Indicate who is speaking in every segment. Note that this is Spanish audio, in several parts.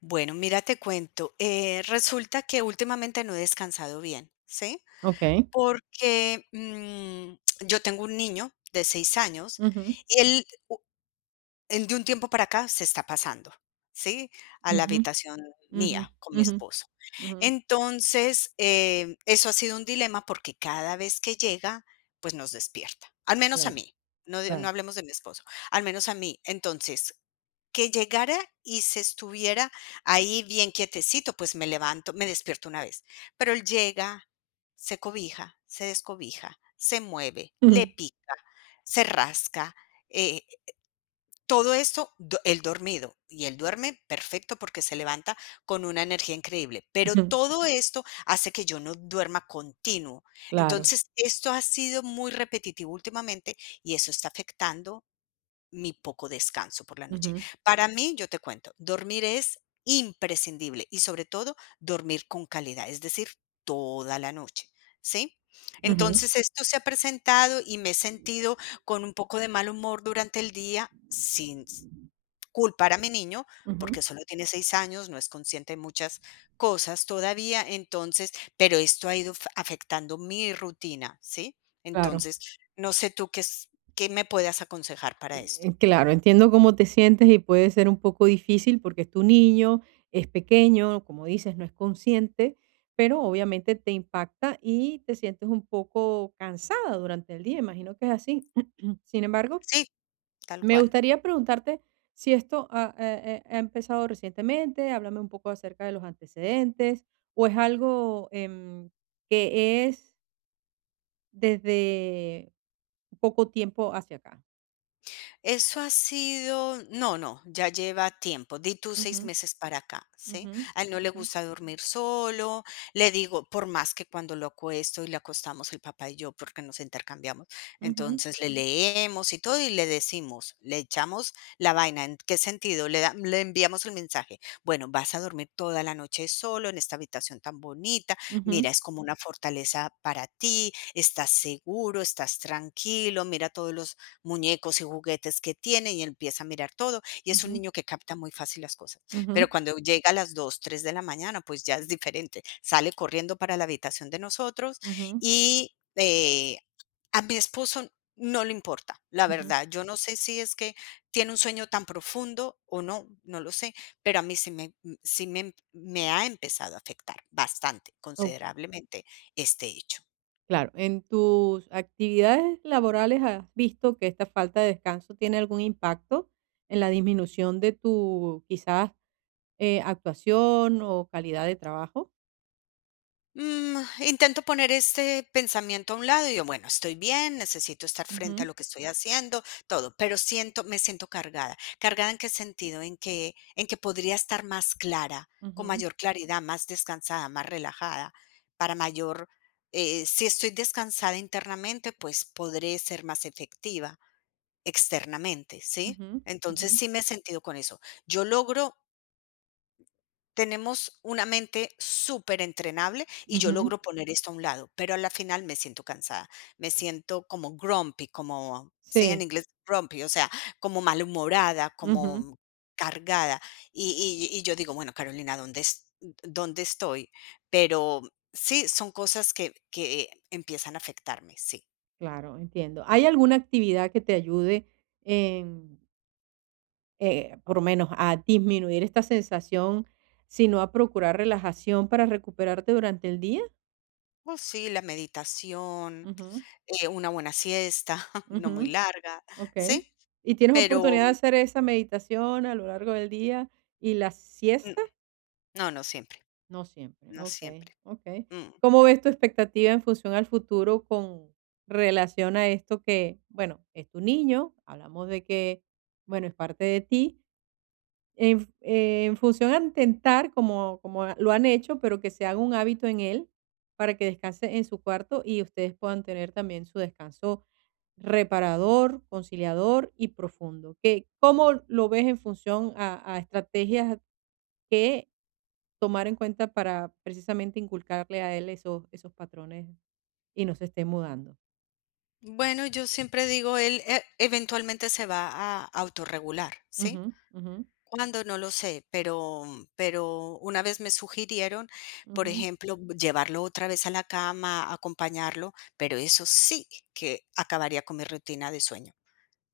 Speaker 1: Bueno, mira, te cuento. Resulta que últimamente no he descansado bien, ¿sí?
Speaker 2: Okey.
Speaker 1: Porque yo tengo un niño de 6 años
Speaker 2: Ujú,
Speaker 1: y él, en de un tiempo para acá se está pasando, ¿sí? A la
Speaker 2: ujú,
Speaker 1: habitación
Speaker 2: ujú,
Speaker 1: mía con mi
Speaker 2: ujú,
Speaker 1: esposo.
Speaker 2: ujú.
Speaker 1: Entonces, eso ha sido un dilema porque cada vez que llega, pues nos despierta, al menos a
Speaker 2: Claro,
Speaker 1: mí, no
Speaker 2: claro.
Speaker 1: hablemos de mi esposo, al menos a mí. Entonces, que llegara y se estuviera ahí bien quietecito, pues me levanto, me despierto una vez, pero él llega, se cobija, se descobija, se mueve, le
Speaker 2: Ujú,
Speaker 1: pica, se rasca, eh, todo esto, do él dormido, y él duerme perfecto porque se levanta con una energía increíble, pero
Speaker 2: ujú,
Speaker 1: todo esto hace que yo no duerma continuo.
Speaker 2: claro.
Speaker 1: Entonces, esto ha sido muy repetitivo últimamente y eso está afectando mi poco descanso por la noche.
Speaker 2: Ujú,
Speaker 1: Para mí, yo te cuento, dormir es imprescindible y sobre todo dormir con calidad, es decir, toda la noche, ¿sí?
Speaker 2: ujú,
Speaker 1: Entonces, esto se ha presentado y me he sentido con un poco de mal humor durante el día sin s- culpar a mi niño,
Speaker 2: ujú,
Speaker 1: porque solo tiene 6 años, no es consciente de muchas cosas todavía, entonces, pero esto ha ido afectando mi rutina, ¿sí?
Speaker 2: claro.
Speaker 1: Entonces, no sé tú qué, qué me puedas aconsejar para esto.
Speaker 2: Claro, entiendo cómo te sientes y puede ser un poco difícil porque es tu niño, es pequeño, como dices, no es consciente, pero obviamente te impacta y te sientes un poco cansada durante el día, imagino que es así. Sin embargo,
Speaker 1: Sí, tal
Speaker 2: me
Speaker 1: cual.
Speaker 2: gustaría preguntarte si esto ha empezado recientemente. Háblame un poco acerca de los antecedentes, o es algo que es desde poco tiempo hacia acá.
Speaker 1: Eso ha sido, no, no, ya lleva tiempo, di tú
Speaker 2: Ujú,
Speaker 1: 6 meses para acá, ¿sí?
Speaker 2: ujú,
Speaker 1: A él no le
Speaker 2: ujú,
Speaker 1: gusta dormir solo, le digo, por más que cuando lo acuesto y le acostamos el papá y yo, porque nos intercambiamos,
Speaker 2: ujú,
Speaker 1: entonces le leemos y todo y le decimos, le echamos la vaina, ¿en qué sentido? Le enviamos el mensaje, bueno, vas a dormir toda la noche solo en esta habitación tan bonita,
Speaker 2: ujú,
Speaker 1: mira, es como una fortaleza para ti, estás seguro, estás tranquilo, mira todos los muñecos y juguetes que tiene y empieza a mirar todo, y es un
Speaker 2: ujú,
Speaker 1: niño que capta muy fácil las cosas.
Speaker 2: ujú,
Speaker 1: Pero cuando llega a las 2, 3 de la mañana, pues ya es diferente. Sale corriendo para la habitación de nosotros
Speaker 2: ujú,
Speaker 1: y, a mi esposo no le importa, la
Speaker 2: ujú.
Speaker 1: verdad. Yo no sé si es que tiene un sueño tan profundo o no, no lo sé, pero a mí sí me ha empezado a afectar bastante,
Speaker 2: Oh,
Speaker 1: considerablemente este hecho.
Speaker 2: claro, en tus actividades laborales has visto que esta falta de descanso tiene algún impacto en la disminución de tu quizás actuación o calidad de trabajo.
Speaker 1: Intento poner este pensamiento a un lado y yo, bueno, estoy bien, necesito estar frente a
Speaker 2: Ujú,
Speaker 1: lo que estoy haciendo, todo, pero siento, me siento cargada. ¿Cargada en qué sentido? En que podría estar más clara, con
Speaker 2: ujú,
Speaker 1: mayor claridad, más descansada, más relajada, para mayor, si estoy descansada internamente, pues podré ser más efectiva externamente, ¿sí?
Speaker 2: ujú, ujú,
Speaker 1: Entonces sí me he sentido con eso. Yo logro Tenemos una mente superentrenable y yo
Speaker 2: ujú.
Speaker 1: logro poner esto a un lado, pero a la final me siento cansada, me siento como grumpy, como, sí, en
Speaker 2: Sí,
Speaker 1: inglés grumpy, o sea, como malhumorada,
Speaker 2: ujú,
Speaker 1: como cargada. Y yo digo, bueno, Carolina, ¿dónde, dónde estoy? Pero sí, son cosas que empiezan a afectarme, sí.
Speaker 2: claro, entiendo. ¿Hay alguna actividad que te ayude en, por lo menos a disminuir esta sensación, sino a procurar relajación para recuperarte durante el día?
Speaker 1: Oh, sí, la meditación,
Speaker 2: Ujú,
Speaker 1: una buena siesta, no muy
Speaker 2: ujú,
Speaker 1: larga, sí,
Speaker 2: okey. ¿Y tienes
Speaker 1: pero
Speaker 2: oportunidad de hacer esa meditación a lo largo del día y la
Speaker 1: mm,
Speaker 2: siesta?
Speaker 1: no, no siempre,
Speaker 2: No siempre,
Speaker 1: no
Speaker 2: okey,
Speaker 1: siempre.
Speaker 2: okey.
Speaker 1: Mm,
Speaker 2: ¿Cómo ves tu expectativa en función al futuro con relación a esto que, bueno, es tu niño? Hablamos de que, bueno, es parte de ti. En función a intentar, como lo han hecho, pero que se haga un hábito en él para que descanse en su cuarto y ustedes puedan tener también su descanso reparador, conciliador y profundo. ¿Qué cómo lo ves en función a estrategias que tomar en cuenta para precisamente inculcarle a él esos, esos patrones y no se esté mudando?
Speaker 1: bueno, yo siempre digo, él, eventualmente se va a autorregular, ¿sí?
Speaker 2: Ujú, ujú,
Speaker 1: Cuando no lo sé, pero una vez me sugirieron, por
Speaker 2: ujú,
Speaker 1: ejemplo, llevarlo otra vez a la cama, acompañarlo, pero eso sí que acabaría con mi rutina de sueño.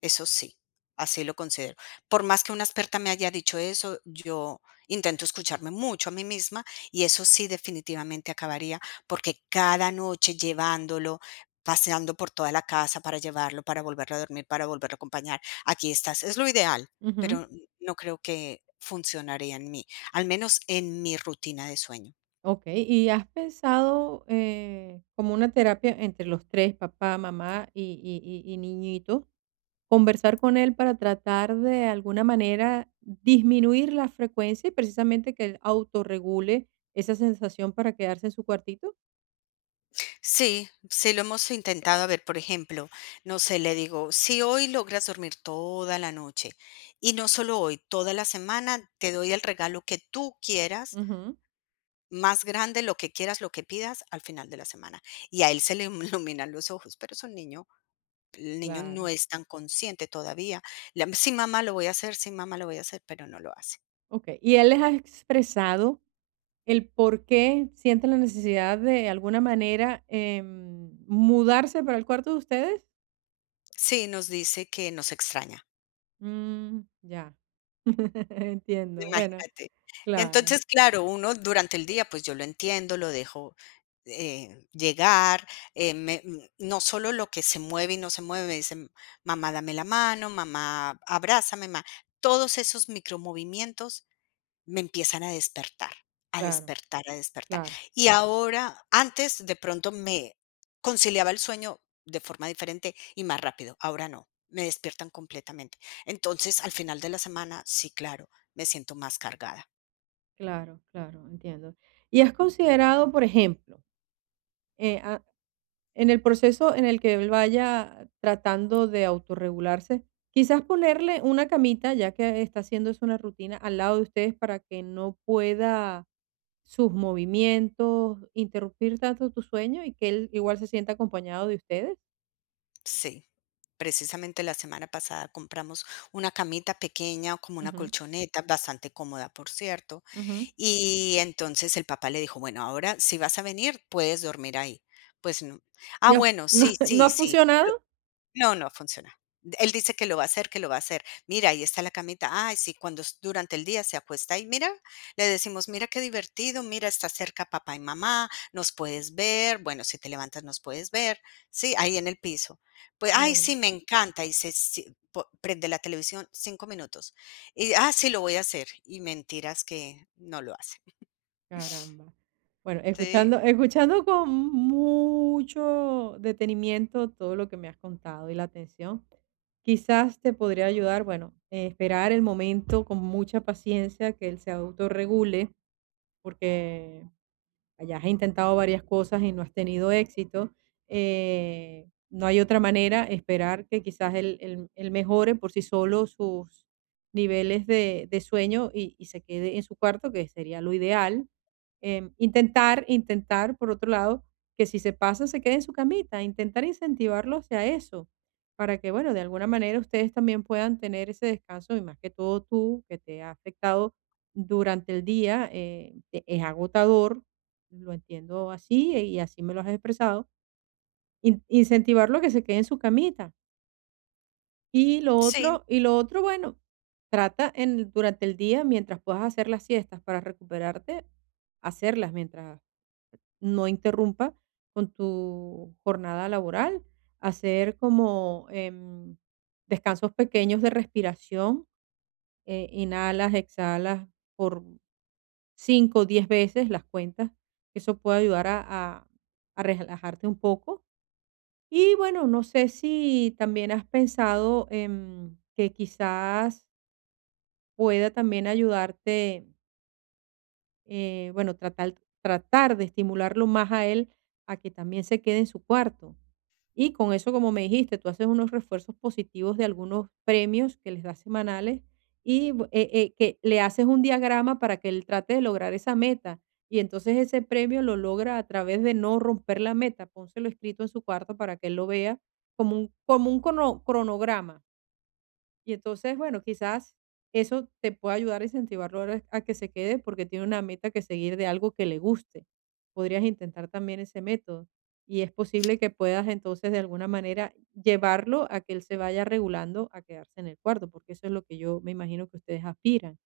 Speaker 1: Eso sí, así lo considero. Por más que una experta me haya dicho eso, yo intento escucharme mucho a mí misma y eso sí definitivamente acabaría, porque cada noche llevándolo, paseando por toda la casa para llevarlo, para volverlo a dormir, para volverlo a acompañar, aquí estás, es lo ideal,
Speaker 2: ujú.
Speaker 1: pero no creo que funcionaría en mí, al menos en mi rutina de sueño.
Speaker 2: Ok, ¿y has pensado, como una terapia entre los tres, papá, mamá y niñito, conversar con él para tratar de alguna manera disminuir la frecuencia y precisamente que él autorregule esa sensación para quedarse en su cuartito?
Speaker 1: Sí, sí lo hemos intentado. A ver, por ejemplo, no sé, le digo, si hoy logras dormir toda la noche y no solo hoy, toda la semana, te doy el regalo que tú quieras,
Speaker 2: Ujú,
Speaker 1: más grande, lo que quieras, lo que pidas al final de la semana. Y a él se le iluminan los ojos, pero es un niño, el niño no
Speaker 2: claro.
Speaker 1: es tan consciente todavía. Le- sí, mamá, lo voy a hacer, sí, mamá, lo voy a hacer, pero no lo hace.
Speaker 2: Ok, ¿y él les ha expresado el por qué sienten la necesidad de alguna manera, mudarse para el cuarto de ustedes?
Speaker 1: Sí, nos dice que nos extraña.
Speaker 2: Mm, ya, entiendo. Bueno,
Speaker 1: Imagínate.
Speaker 2: claro,
Speaker 1: Entonces, claro, uno durante el día, pues yo lo entiendo, lo dejo llegar, no solo lo que se mueve y no se mueve, me dicen, mamá, dame la mano, mamá, abrázame, mamá. Todos esos micromovimientos me empiezan a despertar, a
Speaker 2: claro,
Speaker 1: despertar, a despertar.
Speaker 2: claro,
Speaker 1: Y ahora, antes de pronto me conciliaba el sueño de forma diferente y más rápido, ahora no, me despiertan completamente. Entonces, al final de la semana, sí, claro, me siento más cargada.
Speaker 2: claro, claro, entiendo. ¿Y has considerado, por ejemplo, eh, ah, en el proceso en el que él vaya tratando de autorregularse, quizás ponerle una camita, ya que está haciendo es una rutina, al lado de ustedes para que no pueda sus movimientos, interrumpir tanto tu sueño y que él igual se sienta acompañado de ustedes?
Speaker 1: Sí, precisamente la semana pasada compramos una camita pequeña, como una
Speaker 2: Ujú,
Speaker 1: colchoneta, bastante cómoda, por cierto.
Speaker 2: ujú.
Speaker 1: Y entonces el papá le dijo, bueno, ahora si vas a venir, puedes dormir ahí. Pues no. Ah,
Speaker 2: ¿Y ha
Speaker 1: bueno,
Speaker 2: no
Speaker 1: sí,
Speaker 2: no
Speaker 1: sí,
Speaker 2: ha
Speaker 1: sí.
Speaker 2: funcionado?
Speaker 1: No, no funciona. Él dice que lo va a hacer, que lo va a hacer. Mira, ahí está la camita. Ay, sí, cuando es durante el día se acuesta ahí, mira, le decimos, mira qué divertido, mira, está cerca papá y mamá, nos puedes ver, bueno, si te levantas nos puedes ver, sí, ahí en el piso. Pues, ay,
Speaker 2: Oh,
Speaker 1: sí, me encanta, y se, prende la televisión 5 minutos. Y, ah, sí, lo voy a hacer. Y mentiras que no lo hace.
Speaker 2: caramba. Bueno,
Speaker 1: Sí,
Speaker 2: escuchando con mucho detenimiento todo lo que me has contado y la atención, quizás te podría ayudar, bueno, esperar el momento con mucha paciencia que él se autorregule, porque hayas intentado varias cosas y no has tenido éxito. No hay otra manera, esperar que quizás él mejore por sí solo sus niveles de sueño y se quede en su cuarto, que sería lo ideal. Intentar, por otro lado, que si se pasa, se quede en su camita, intentar incentivarlo hacia eso, para que, bueno, de alguna manera ustedes también puedan tener ese descanso y más que todo tú, que te ha afectado durante el día, es agotador, lo entiendo así, y así me lo has expresado. Incentivarlo a que se quede en su camita. Y lo
Speaker 1: sí,
Speaker 2: otro, bueno, trata durante el día, mientras puedas hacer las siestas para recuperarte, hacerlas mientras no interrumpa con tu jornada laboral. Hacer como descansos pequeños de respiración. Inhalas, exhalas por 5 o 10 veces, las cuentas. Que Eso puede ayudar a a- relajarte un poco. Y bueno, no sé si también has pensado, que quizás pueda también ayudarte, bueno, tratar, de estimularlo más a él a que también se quede en su cuarto. Y con eso, como me dijiste, tú haces unos refuerzos positivos de algunos premios que les das semanales y que le haces un diagrama para que él trate de lograr esa meta. Y entonces ese premio lo logra a través de no romper la meta. Pónselo escrito en su cuarto para que él lo vea como un cronograma. Y entonces, bueno, quizás eso te pueda ayudar a incentivarlo ahora a que se quede porque tiene una meta que seguir de algo que le guste. Podrías intentar también ese método. Y es posible que puedas entonces de alguna manera llevarlo a que él se vaya regulando a quedarse en el cuarto, porque eso es lo que yo me imagino que ustedes aspiran.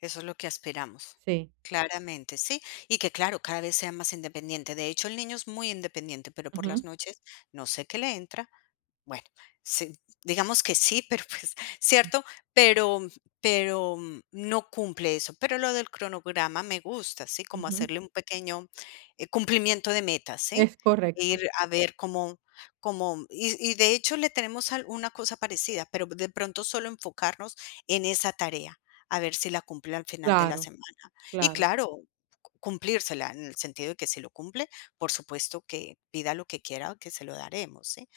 Speaker 1: eso es lo que aspiramos.
Speaker 2: Sí.
Speaker 1: Claramente, sí. Y que claro, cada vez sea más independiente. De hecho, el niño es muy independiente, pero por las
Speaker 2: Ujú,
Speaker 1: noches no sé qué le entra. Bueno, sí, digamos que sí, pero pues, ¿cierto? Pero no cumple eso. Pero lo del cronograma me gusta, ¿sí? Como
Speaker 2: ujú.
Speaker 1: hacerle un pequeño, cumplimiento de metas, ¿sí?
Speaker 2: Es correcto.
Speaker 1: Ir a ver cómo cómo de hecho le tenemos al una cosa parecida, pero de pronto solo enfocarnos en esa tarea, a ver si la cumple al final de la
Speaker 2: Claro,
Speaker 1: semana. Y
Speaker 2: claro.
Speaker 1: claro, cu cumplírsela en el sentido de que si lo cumple, por supuesto que pida lo que quiera, que se lo daremos, ¿sí?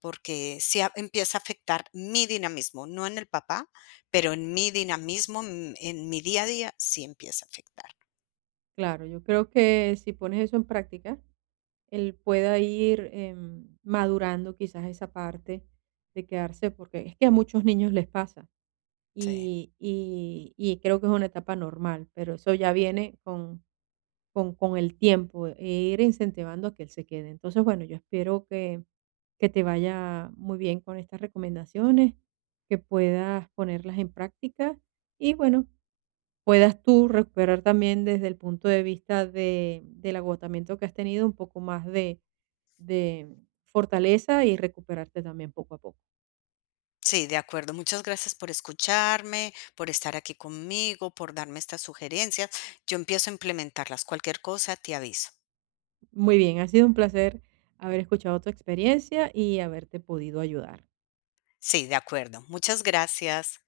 Speaker 1: Porque sí a empieza a afectar mi dinamismo, no en el papá, pero en mi dinamismo, en mi día a día, sí empieza a afectar.
Speaker 2: Claro, yo creo que si pones eso en práctica, él pueda ir, madurando quizás esa parte de quedarse, porque es que a muchos niños les pasa
Speaker 1: Sí.
Speaker 2: y creo que es una etapa normal, pero eso ya viene con, el tiempo, e ir incentivando a que él se quede. Entonces, bueno, yo espero que te vaya muy bien con estas recomendaciones, que puedas ponerlas en práctica y bueno, puedas tú recuperar también desde el punto de vista de, del agotamiento que has tenido un poco más de fortaleza y recuperarte también poco a poco.
Speaker 1: Sí, de acuerdo. Muchas gracias por escucharme, por estar aquí conmigo, por darme estas sugerencias. Yo empiezo a implementarlas. Cualquier cosa, te aviso.
Speaker 2: Muy bien, ha sido un placer haber escuchado tu experiencia y haberte podido ayudar.
Speaker 1: Sí, de acuerdo. Muchas gracias.